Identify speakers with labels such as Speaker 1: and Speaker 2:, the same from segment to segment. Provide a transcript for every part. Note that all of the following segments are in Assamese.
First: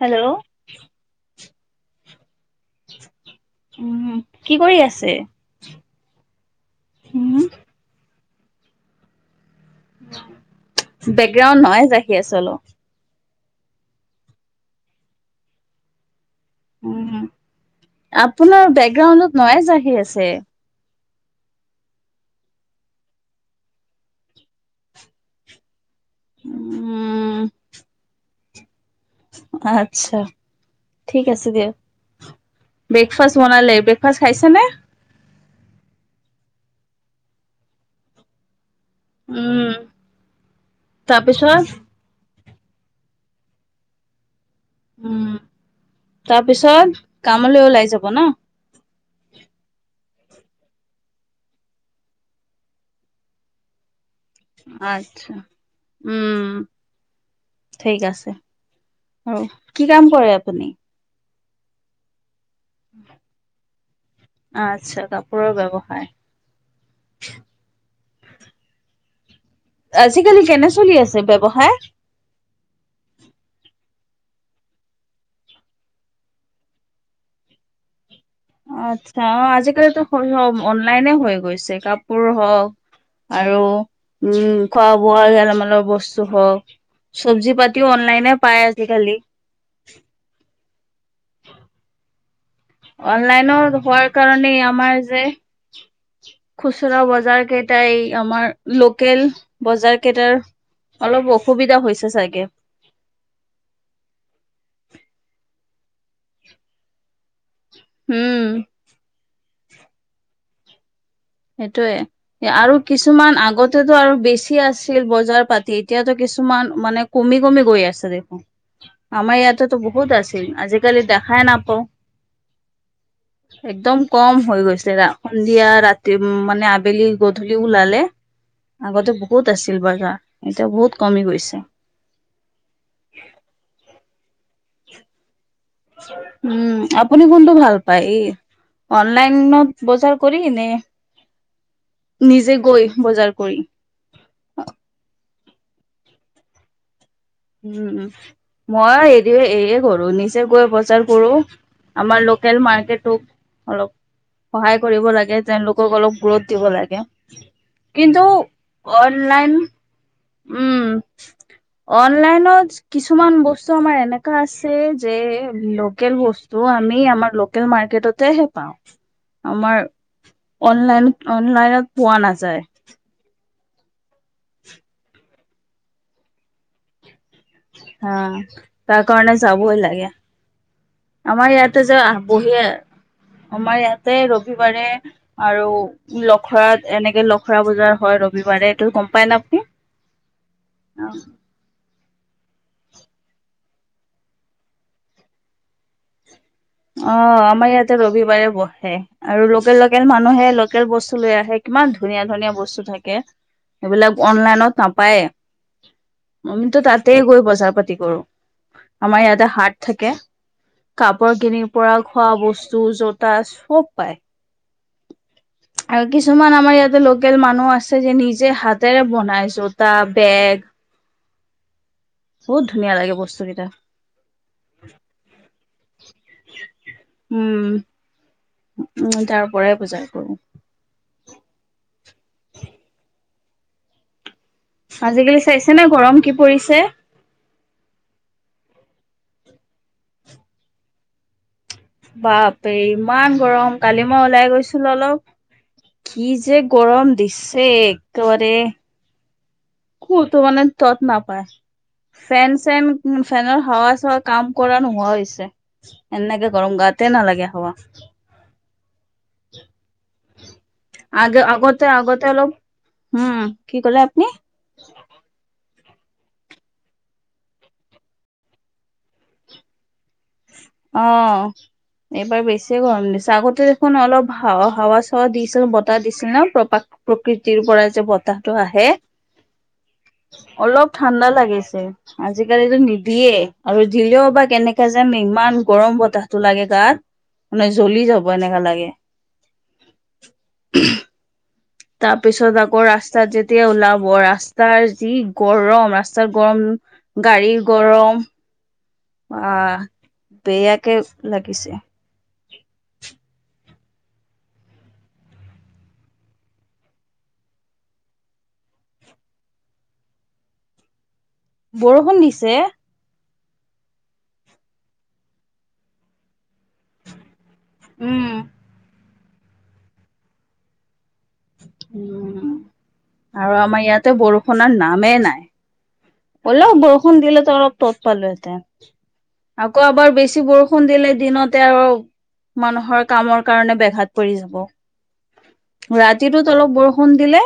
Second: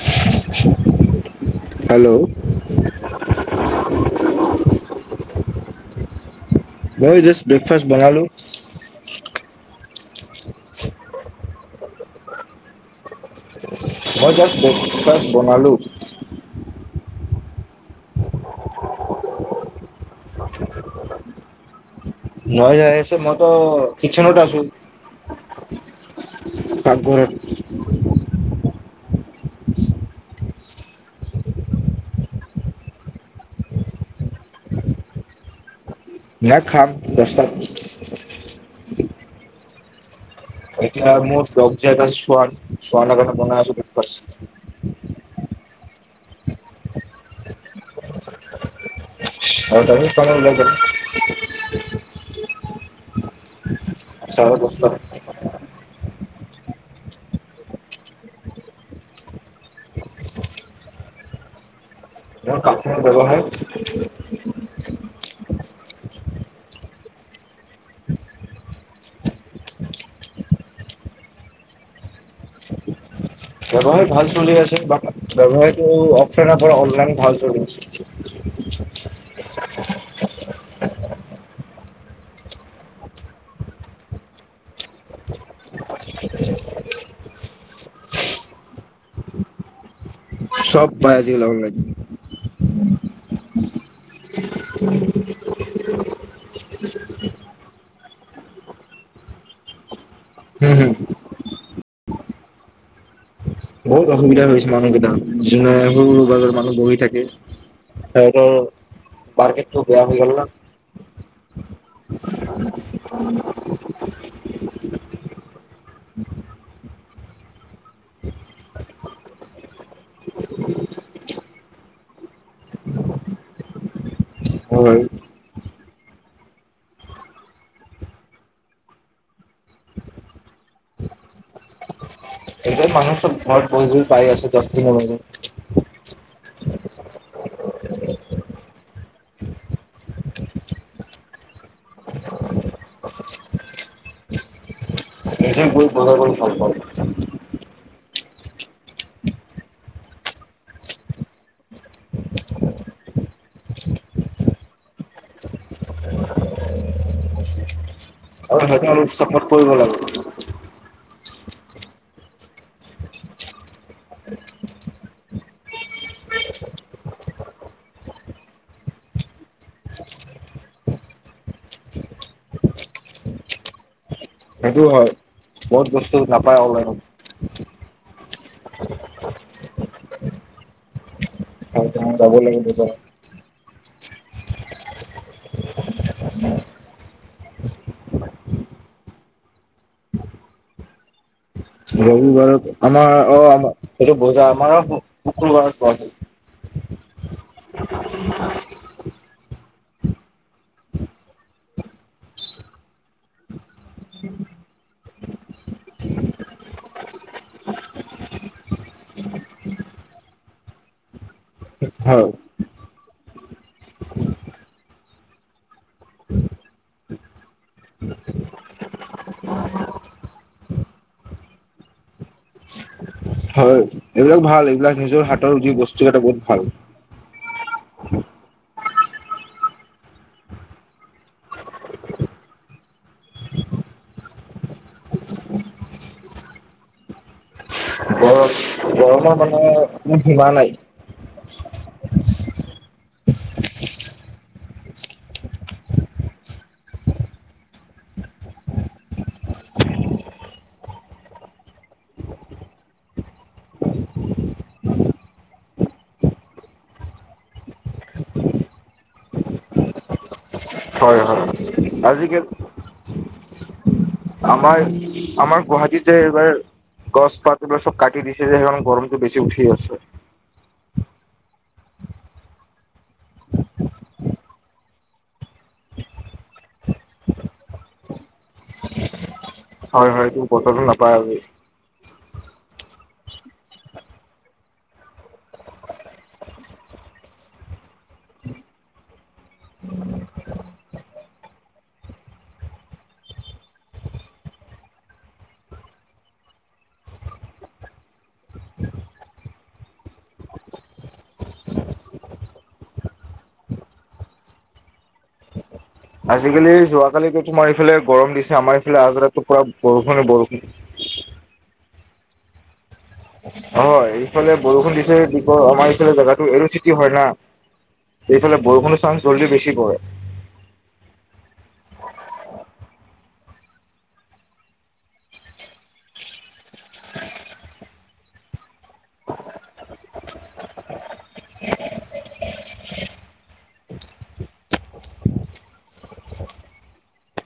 Speaker 1: হেল্ল'।
Speaker 2: হেল্ল'।
Speaker 1: উম, কি কৰি আছে?
Speaker 2: মই
Speaker 1: উম
Speaker 2: জাষ্ট ব্ৰেকফাষ্ট বনালো।
Speaker 1: বেকগ্ৰাউণ্ড নইজ আহি আছে অলপ।
Speaker 2: মই জাষ্ট ব্ৰেকফাষ্ট বনালোঁ।
Speaker 1: উম, আপোনাৰ বেকগ্ৰাউণ্ডত নইজ আহি আছে।
Speaker 2: নইজ আহি আছে, মইতো কিটচেনত আছো। পাকঘৰত।
Speaker 1: উম আচ্ছা ঠিক আছে দিয়া। ব্ৰেকফাষ্ট বনালে, ব্ৰেকফাষ্ট খাইছে নে?
Speaker 2: নাই খাম দচটাত।
Speaker 1: উম।
Speaker 2: এতিয়া মোৰ [unintelligible]
Speaker 1: তাৰপিছত
Speaker 2: কাৰণে বনাই আছোঁ ব্ৰেকফাষ্ট।
Speaker 1: উম, তাৰপিছত কামলৈ ওলাই যাব ন?
Speaker 2: [unintelligible] চাৰে দহটাত
Speaker 1: আচ্ছা, উম। ঠিক আছে, আৰু কি কাম কৰে আপুনি?
Speaker 2: মোৰ কাপোৰৰ ব্যৱসায়
Speaker 1: আচ্ছা কাপ কাপোৰৰ ব্যৱসায়। আজিকালি কেনে চলি আছে ব্যৱসায়?
Speaker 2: ব্যৱসায় ভাল চলি আছে, ব্যৱসায়টো অফলাইনৰ পৰা অনলাইন ভাল চলি আছে।
Speaker 1: আচ্ছা অ', আজিকালিতো অনলাইনে হৈ গৈছে কাপোৰ হওক আৰু উম, খোৱা বোৱা, গেলামালৰ বস্তু হওক চব্জি পাতিও অনলাইনে পায় আজি কালি।
Speaker 2: চব পায় আজিকালি,
Speaker 1: অনলাইনৰ হোৱাৰ কাৰণেই আমাৰ যে, খুচুৰা বজাৰ কেইতাই আমাৰ লোকেল, বজাৰ কেইটাৰ
Speaker 2: হম হম
Speaker 1: অলপ অসুবিধা হৈছে চাগে।
Speaker 2: বহুত অসুবিধা হৈছে মানুহকেইটা, যেনে সৰু সৰুবাগত মানুহ বহি থাকে।
Speaker 1: উম
Speaker 2: তেনেকে মাৰ্কেট টো বেয়া হৈ গল না।
Speaker 1: সেইটোয়ে আৰু কিছুমান আগত, সেইটো আৰু বেছি আছিল বজাৰ পাতি এতিয়াতো, কিছুমান মানে কমি কমি গৈ আছে। আমাৰ ইয়াতেতো বহুত আছিল আজিকালি দেখাই নাপাও। একদম কম হৈ গৈছে,
Speaker 2: হয়
Speaker 1: সন্ধিয়া ৰাতি। মানে আবেলি গধূলি ওলালে, আগতে বহুত আছিল বজাৰ। এতিয়া বহুত কমি গৈছে।
Speaker 2: এতিয়া মানুহ চব ঘৰত বহি বহি পাই আছে দশ [unintelligible]
Speaker 1: উম, আপুনি কোনটো ভাল পায়? এই অনলাইনত বজাৰ কৰি নে, নিজে গৈ বজাৰ কৰি।
Speaker 2: নিজে গৈ বজাৰ কৰি ভাল পাওঁ।
Speaker 1: উম, মই হেৰি এই ঘৰ নিজে গৈ বজাৰ কৰোঁ। আমাৰ লোকেল মাৰ্কেটোক অলপ সহায় কৰিব লাগে। তেওঁলোকক অলপ গুৰুত দিব লাগে। কিন্তু
Speaker 2: আৰু সেইটো অলপ চাপৰ্ট
Speaker 1: অনলাইন,
Speaker 2: কৰিব লাগে
Speaker 1: উম। অনলাইনত কিছুমান বস্তু আমাৰ এনেকা আছে যে, লোকেল বস্তু আমি আমাৰ লোকেল মাৰ্কেটহে পাওঁ। আমাৰ অনলাইন অনলাইনত পোৱা নাযায়।
Speaker 2: সেইটো হয়, বহুত বস্তু নাপায় অনলাইনত।
Speaker 1: হা, তাৰ কাৰণে যাবই লাগে। আমাৰ ইয়াতে যে আহ
Speaker 2: যাব
Speaker 1: বহে
Speaker 2: লাগে বজাৰত
Speaker 1: আমাৰ ইয়াতে ৰবিবাৰে। আৰু, লখৰা এনেকে লখৰা বজাৰ হয়, ৰবিবাৰে এইটো গম পায় নে আপুনি? অহ।
Speaker 2: ৰবিবাৰত আমাৰ অ আমাৰ এইটো বজাৰ আমাৰ শুকুৰবাৰে হয়।
Speaker 1: অ আমাৰ ইয়াতে ৰবিবাৰে বহে আৰু লোকেল লোকেল মানুহে লোকেল বস্তু লৈ আহে। কিমান ধুনীয়া ধুনীয়া বস্তু থাকে। সেইবিলাক অনলাইনত নাপায়। আমিতো তাতেই গৈ বজাৰ পাতি কৰো, আমাৰ ইয়াতে হাত থাকে। কাপোৰ কিনিৰ পৰা
Speaker 2: হয়
Speaker 1: খোৱা বস্তু জোতা, চব পাই। আৰু কিছুমান আমাৰ ইয়াতে লোকেল মানুহ আছে যি নিজে হাতেৰে বনাই, জোতা বেগ। বহুত ধুনীয়া লাগে বস্তু কেইটা
Speaker 2: হয়, এইবিলাক ভাল এইবিলাক নিজৰ হাতৰ যি বস্তু কেইটা বহুত ভাল।
Speaker 1: উম, তাৰ পৰাই বজাৰ কৰোঁ। আজিলৈ চাইছে নে গৰম কি পৰিছে।
Speaker 2: গৰম গৰমৰ মানে সীমা নাই।
Speaker 1: বাপৰে ইমান গৰম, কালি মই ওলাই গৈছিলো অলপ। কি যে গৰম দিছে একেবাৰে। কতো মানে ত নাপায়। ফেন চেন ফেনৰ হাৱা চাৱা কাম কৰা নোহোৱা হৈছে। এনেকে গৰম গাতে নালাগে হাওৱা।
Speaker 2: হয় হয়
Speaker 1: আগে আগতে আগতে
Speaker 2: আজিকালি
Speaker 1: অলপ হুম কি কলে আপুনি
Speaker 2: হয় আমাৰ গুৱাহাটীত যে এইবাৰ গছ পাত এইবাৰ চব কাটি দিছে যে সেইকাৰণে গৰমটো বেছি উঠি গৈছে
Speaker 1: অ এইবাৰ বেছিয়ে গৰম দিছে আগতে দেখোন অলপ হাৱ হাৱা চাৱা দিছে বতাহ দিছিল ন প্ৰ প্ৰকৃতিৰ পৰা যে বতাহটো আহে
Speaker 2: হয় হয় এইটো বতৰটো
Speaker 1: অলপ
Speaker 2: নাপায়
Speaker 1: ঠাণ্ডা
Speaker 2: আজি
Speaker 1: লাগিছে আজিকালিটো নিদিয়ে আৰু দিলেও বা কেনেকা যে ইমান গৰম বতাহটো লাগে গাত, মানে জ্বলি যাব এনেকা লাগে [unintelligible] তাৰপিছত আকৌ, ৰাস্তাত যেতিয়া ওলাব ৰাস্তাৰ যি গৰম ৰাস্তাৰ গৰম গাড়ীৰ গৰম
Speaker 2: [unintelligible]
Speaker 1: অ'বেয়াকে লাগিছে
Speaker 2: আজিকালি যোৱাকালিতো তোমাৰ ইফালে গৰম দিছে আমাৰ এইফালে আজি ৰাতিপুৱা বৰষুণে বৰষুণ
Speaker 1: বৰষুণ দিছে
Speaker 2: হয় এইফালে বৰষুণ দিছে কি কয় আমাৰ এইফালে জেগাত এমচিকিয়ো হয় না
Speaker 1: উম
Speaker 2: এই ফালে বৰষুণ চানছ হলে বেছি হয়
Speaker 1: উম, আৰু আমাৰ ইয়াতে বৰষুণৰ নামেই নাই হলেও বৰষুণ দিলেতো অলপ তত পালো হয় আকৌ আমাৰ বেছি বৰষুণ দিলে দিনতে আৰু মানুহৰ কামৰ কাৰণে বেঘাত পৰি যায় ৰাতিটোত অলপ বৰষুণ দিলে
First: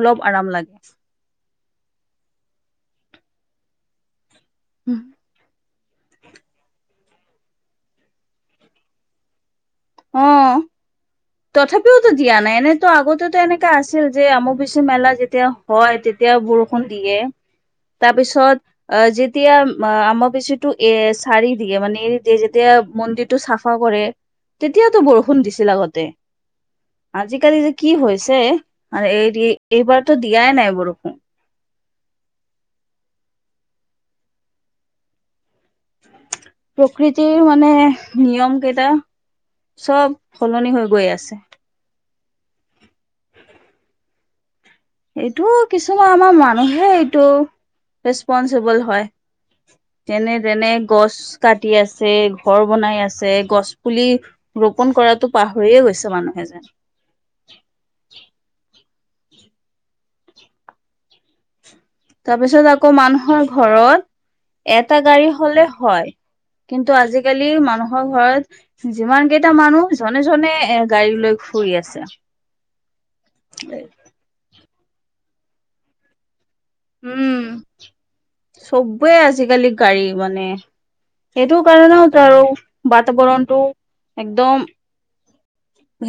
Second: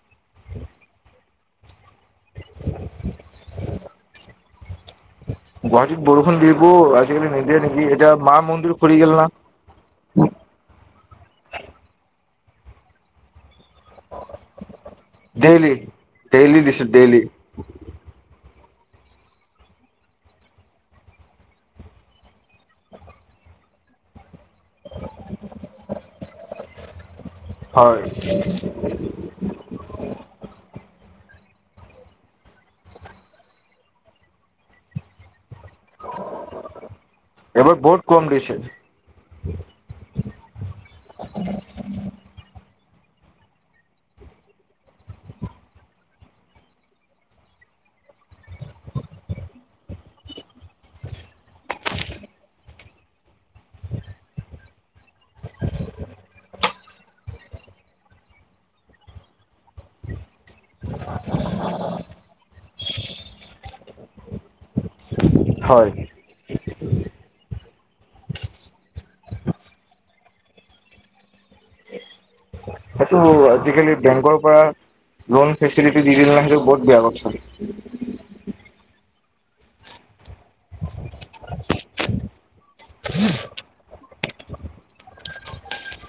Speaker 1: অলপ আৰাম লাগে [unintelligible]
Speaker 2: গুৱাহাটী বৰষুণ দিব আজিকালি নিদিয়ে নেকি এতিয়া মা মন্দিৰ পৰি গল না
Speaker 1: অ 'তথাপিওতো দিয়া নাই এনেতো আগতেতো এনে এটা আছিল যে অম্বুবাচী মেলা যেতিয়া
Speaker 2: ডেইলি
Speaker 1: হয় তেতিয়া
Speaker 2: ডেইলি
Speaker 1: বৰষুণ
Speaker 2: দিছে
Speaker 1: দিয়ে
Speaker 2: ডেইলি
Speaker 1: তাৰপিছত আ যেতিয়া আ অম্বুবাচীটো এ সাৰি দিয়ে মানে এৰি দিয়ে যেতিয়া মন্দিৰটো চাফা কৰে তেতিয়াতো বৰষুণ দিছিল আগতে আজিকালি যে কি
Speaker 2: হয়
Speaker 1: হৈছে আৰু এৰি এইবাৰতো দিয়াই নাই বৰষুণ প্ৰকৃতিৰ মানে
Speaker 2: এইবাৰ বহুত কম দিছে
Speaker 1: নিয়ম কেইটা চব সলনি হৈ গৈ আছে এইটো কিছুমান আমাৰ মানুহে এইটো ৰেচপনচিবল হয়! তেনে তেনে গছ কাটি আছে, ঘৰ বনাই আছে, গছ পুলি ৰোপন কৰাটো পাহৰিয়ে গৈছে মানুহে যেন
Speaker 2: [unintelligible]
Speaker 1: তাৰ পিছত আকৌ মানুহৰ ঘৰত এটা গাড়ী হলে হয়! কিন্তু, আজিকালি মানুহৰ ঘৰত যিমান কেইটা মানুহ মানুহজনে এ গাড়ী লৈ ঘুৰি আছে
Speaker 2: সেইটো আজিকালি বেংকৰ পৰা লোন ফেচিলিটি দি দিলে নহয় সেইটো বহুত বেয়া কথা!
Speaker 1: চবে আজিকালি গাড়ী মানে সেইটো কাৰণেওতো আৰু বাতাবৰণটো একদম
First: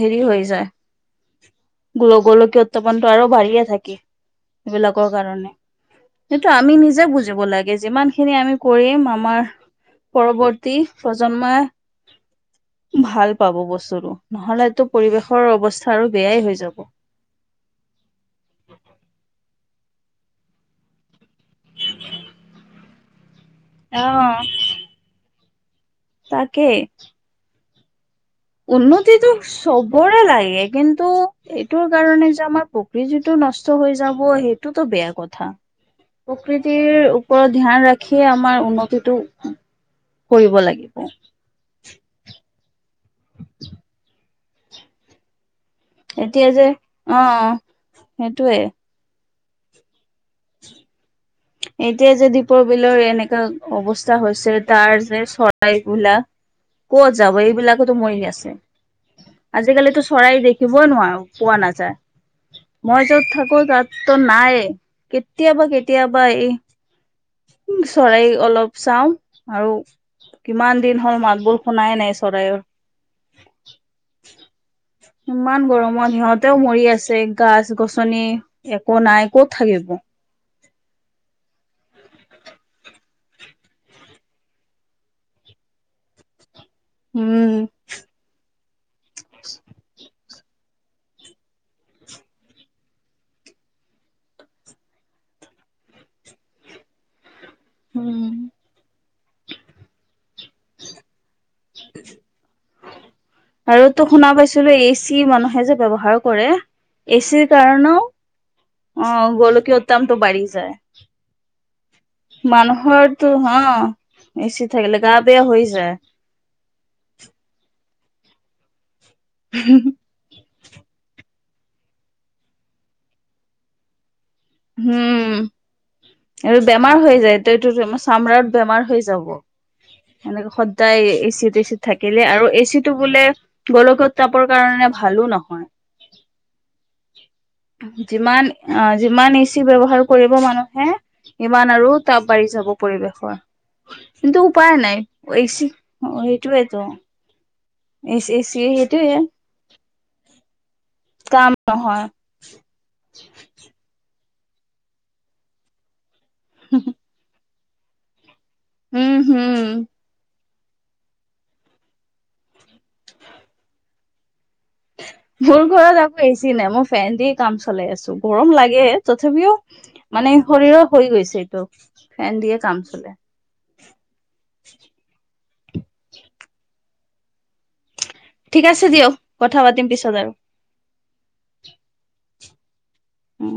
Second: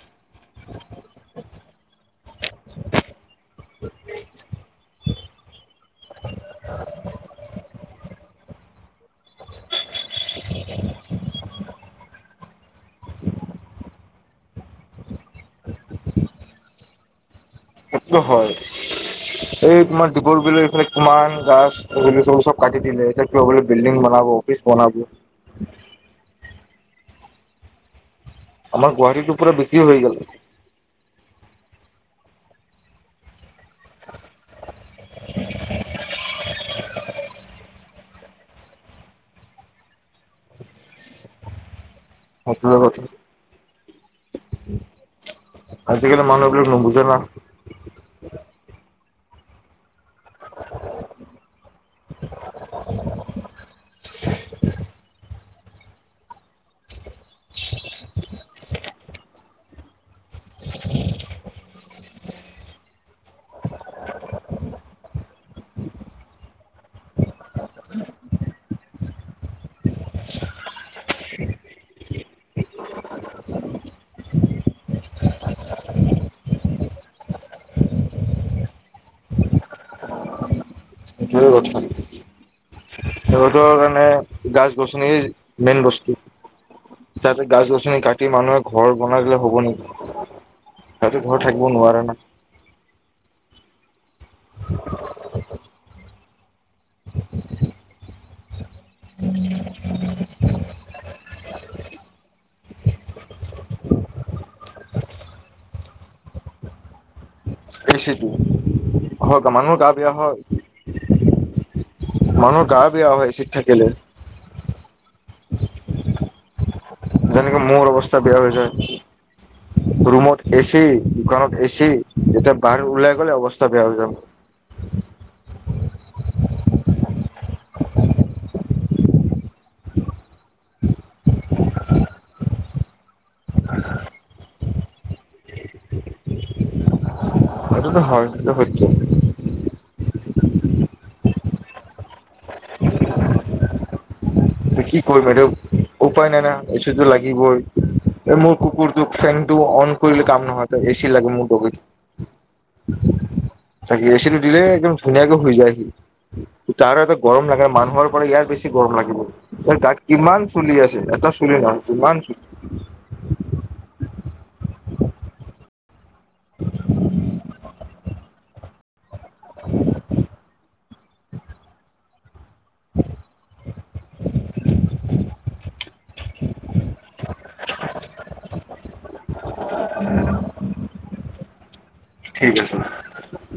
Speaker 1: হেৰি হৈ যায় গো গোলকীয় উত্থাপনটো আৰু বাঢ়িয়ে থাকে, সেইবিলাকৰ কাৰণে। সেইটো আমি নিজে বুজিব লাগে, যিমান খিনি আমি কৰিম আমাৰ পৰৱৰ্তী প্ৰজন্মই ভাল পাব বস্তুতো, নহলেটো পৰিৱেশৰ অৱস্থা আৰু বেয়াই হৈ যাব।
Speaker 2: সেইটোত হয়, এই তোমাৰ দ্বীপৰ বিলৰ এইফালে তোমাৰ। গাছ চব কাটি দিলে, এতিয়া বিল্ডিং বনাব, অফিচ বনাব।
Speaker 1: তাকে।
Speaker 2: আমাৰ
Speaker 1: উন্নতিটো
Speaker 2: গুৱাহাটীতো পুৰা বিক্ৰী হৈ গ'ল
Speaker 1: চবৰে লাগে, কিন টো এইটোৰ কাৰণে যে আমাৰ প্ৰকৃতিটো নষ্ট হৈ যাব, সেইটোত বেয়া কথা। প্ৰকৃতিৰ ওপৰত ধ্যান ৰাখিয়ে, আমাৰ উন্নতিটো কৰিব লাগিব।
Speaker 2: [unintelligible]
Speaker 1: [unintelligible]
Speaker 2: আজিকালি
Speaker 1: এতিয়া
Speaker 2: মানুহবিলাক
Speaker 1: যে,
Speaker 2: নুবুজে না
Speaker 1: অ' সেটোৱে। [unintelligible] এতিয়া যে দ্বীপৰ বিলৰ এনেকা অৱস্থা হৈছে, তাৰ যে চৰাই বিলাক ক'ত যাব? এইবিলাকোতো মৰি আছে। আজিকালিটো চৰাই দেখিবই নোৱাৰোঁ, পোৱা নাযায়। মই য'ত থাকোঁ, তাত ত নাইয়ে, কেতিয়াবা, কেতিয়াবা এই চৰাই অলপ চাওঁ আৰু। কিমান দিন হ'ল, মাত বোল শুনাই নাই চৰাই অৰ।
Speaker 2: [unintelligible]
Speaker 1: ইমান গৰমত সিহঁতেও মৰি আছে, গাছ-গছনি। একো নাই, ক'ত থাকিব?
Speaker 2: সেইটোৱে কথা সিহঁতৰ কাৰণে গাছ-গছনি মেইন বস্তু, যাতে
Speaker 1: উম
Speaker 2: গাছ-গছনি কাটি মানুহে বনাই দিলে হ'ব নেকি? সিহঁতে ঘৰ থাকিব নোৱাৰে না। [unintelligible]
Speaker 1: [unintelligible] আৰু টো শুনা পাইছিলো, এ চি মানুহে যে ব্যৱহাৰ কৰে। এচিৰ কাৰণেও,
Speaker 2: এচিটো হয় মানুহৰ
Speaker 1: অ'গোলকীয়া
Speaker 2: গা বেয়া
Speaker 1: উত্তামটো
Speaker 2: হয়
Speaker 1: বাঢ়ি যায়।
Speaker 2: [unintelligible] মানুহৰ গা বেয়া হয়
Speaker 1: মানুহৰটো
Speaker 2: এচিত থাকিলে
Speaker 1: অ', এ চি থাকিলে, গা বেয়া হৈ যায়।
Speaker 2: যেনেকে মোৰ অৱস্থা বেয়া হৈ যায়, ৰুমত। এ চি, দোকানত এ চি, যেতিয়া বাহিৰত ওলাই গ'লে অৱস্থা বেয়া হৈ যাব।
Speaker 1: হুম। এইটোত বেমাৰ হৈ যায় টো, এইটো তো চামৰাত বেমাৰ হৈ যাব। এনেকে সদায় এ চি টেচিত থাকিলে, আৰু এ চিটো বোলে গোলকীয় উত্তাপৰ কাৰণে ভালো নহয়।
Speaker 2: সেইটোতো হয়
Speaker 1: যিমান
Speaker 2: সেইটো
Speaker 1: অ',
Speaker 2: সত্য
Speaker 1: যিমান এ চি ব্যৱহাৰ কৰিব মানুহে, সিমান আৰু তাপ বাঢ়ি যাব পৰিৱেশৰ। কিন্তু উপায়
Speaker 2: এতিয়া
Speaker 1: নাই
Speaker 2: কি কৰিবা,
Speaker 1: এচি
Speaker 2: এতিয়া
Speaker 1: অ
Speaker 2: উপায় নাই না, এ
Speaker 1: সেইটোয়েতো
Speaker 2: চিটো লাগিবই।
Speaker 1: এচি
Speaker 2: এ, মোৰ
Speaker 1: এচি
Speaker 2: কুকুৰটোক,
Speaker 1: সেইটোয়ে
Speaker 2: ফেনটো অন কৰিলে কাম নহয়, তাক এ চি লাগে মোৰ
Speaker 1: কাম
Speaker 2: দগীটোক।
Speaker 1: নহয় [unintelligible]
Speaker 2: তাক এ চি টো দিলে, একদম ধুনীয়াকে শুই যায় সি। তাৰ এটা গৰম লাগে মানুহৰ পৰা ইয়াৰ বেছি গৰম
Speaker 1: উম
Speaker 2: লাগিবই,
Speaker 1: হম
Speaker 2: তাৰ গাত কিমান চুলি আছে, এটা চুলি নহয় কিমান চুলি।
Speaker 1: মোৰ ঘৰত আকৌ এচি নাই, মই ফেন দি কাম চলাই আছোঁ। গৰম লাগে, তথাপিও মানে শৰীৰৰ হৈ গৈছে এইটো, ফেন দিয়ে কাম চলে।
Speaker 2: [inaudible]
Speaker 1: ঠিক আছে দিয়ক, কথা পাতিম পিছত আৰু
Speaker 2: ঠিক আছে
Speaker 1: উম।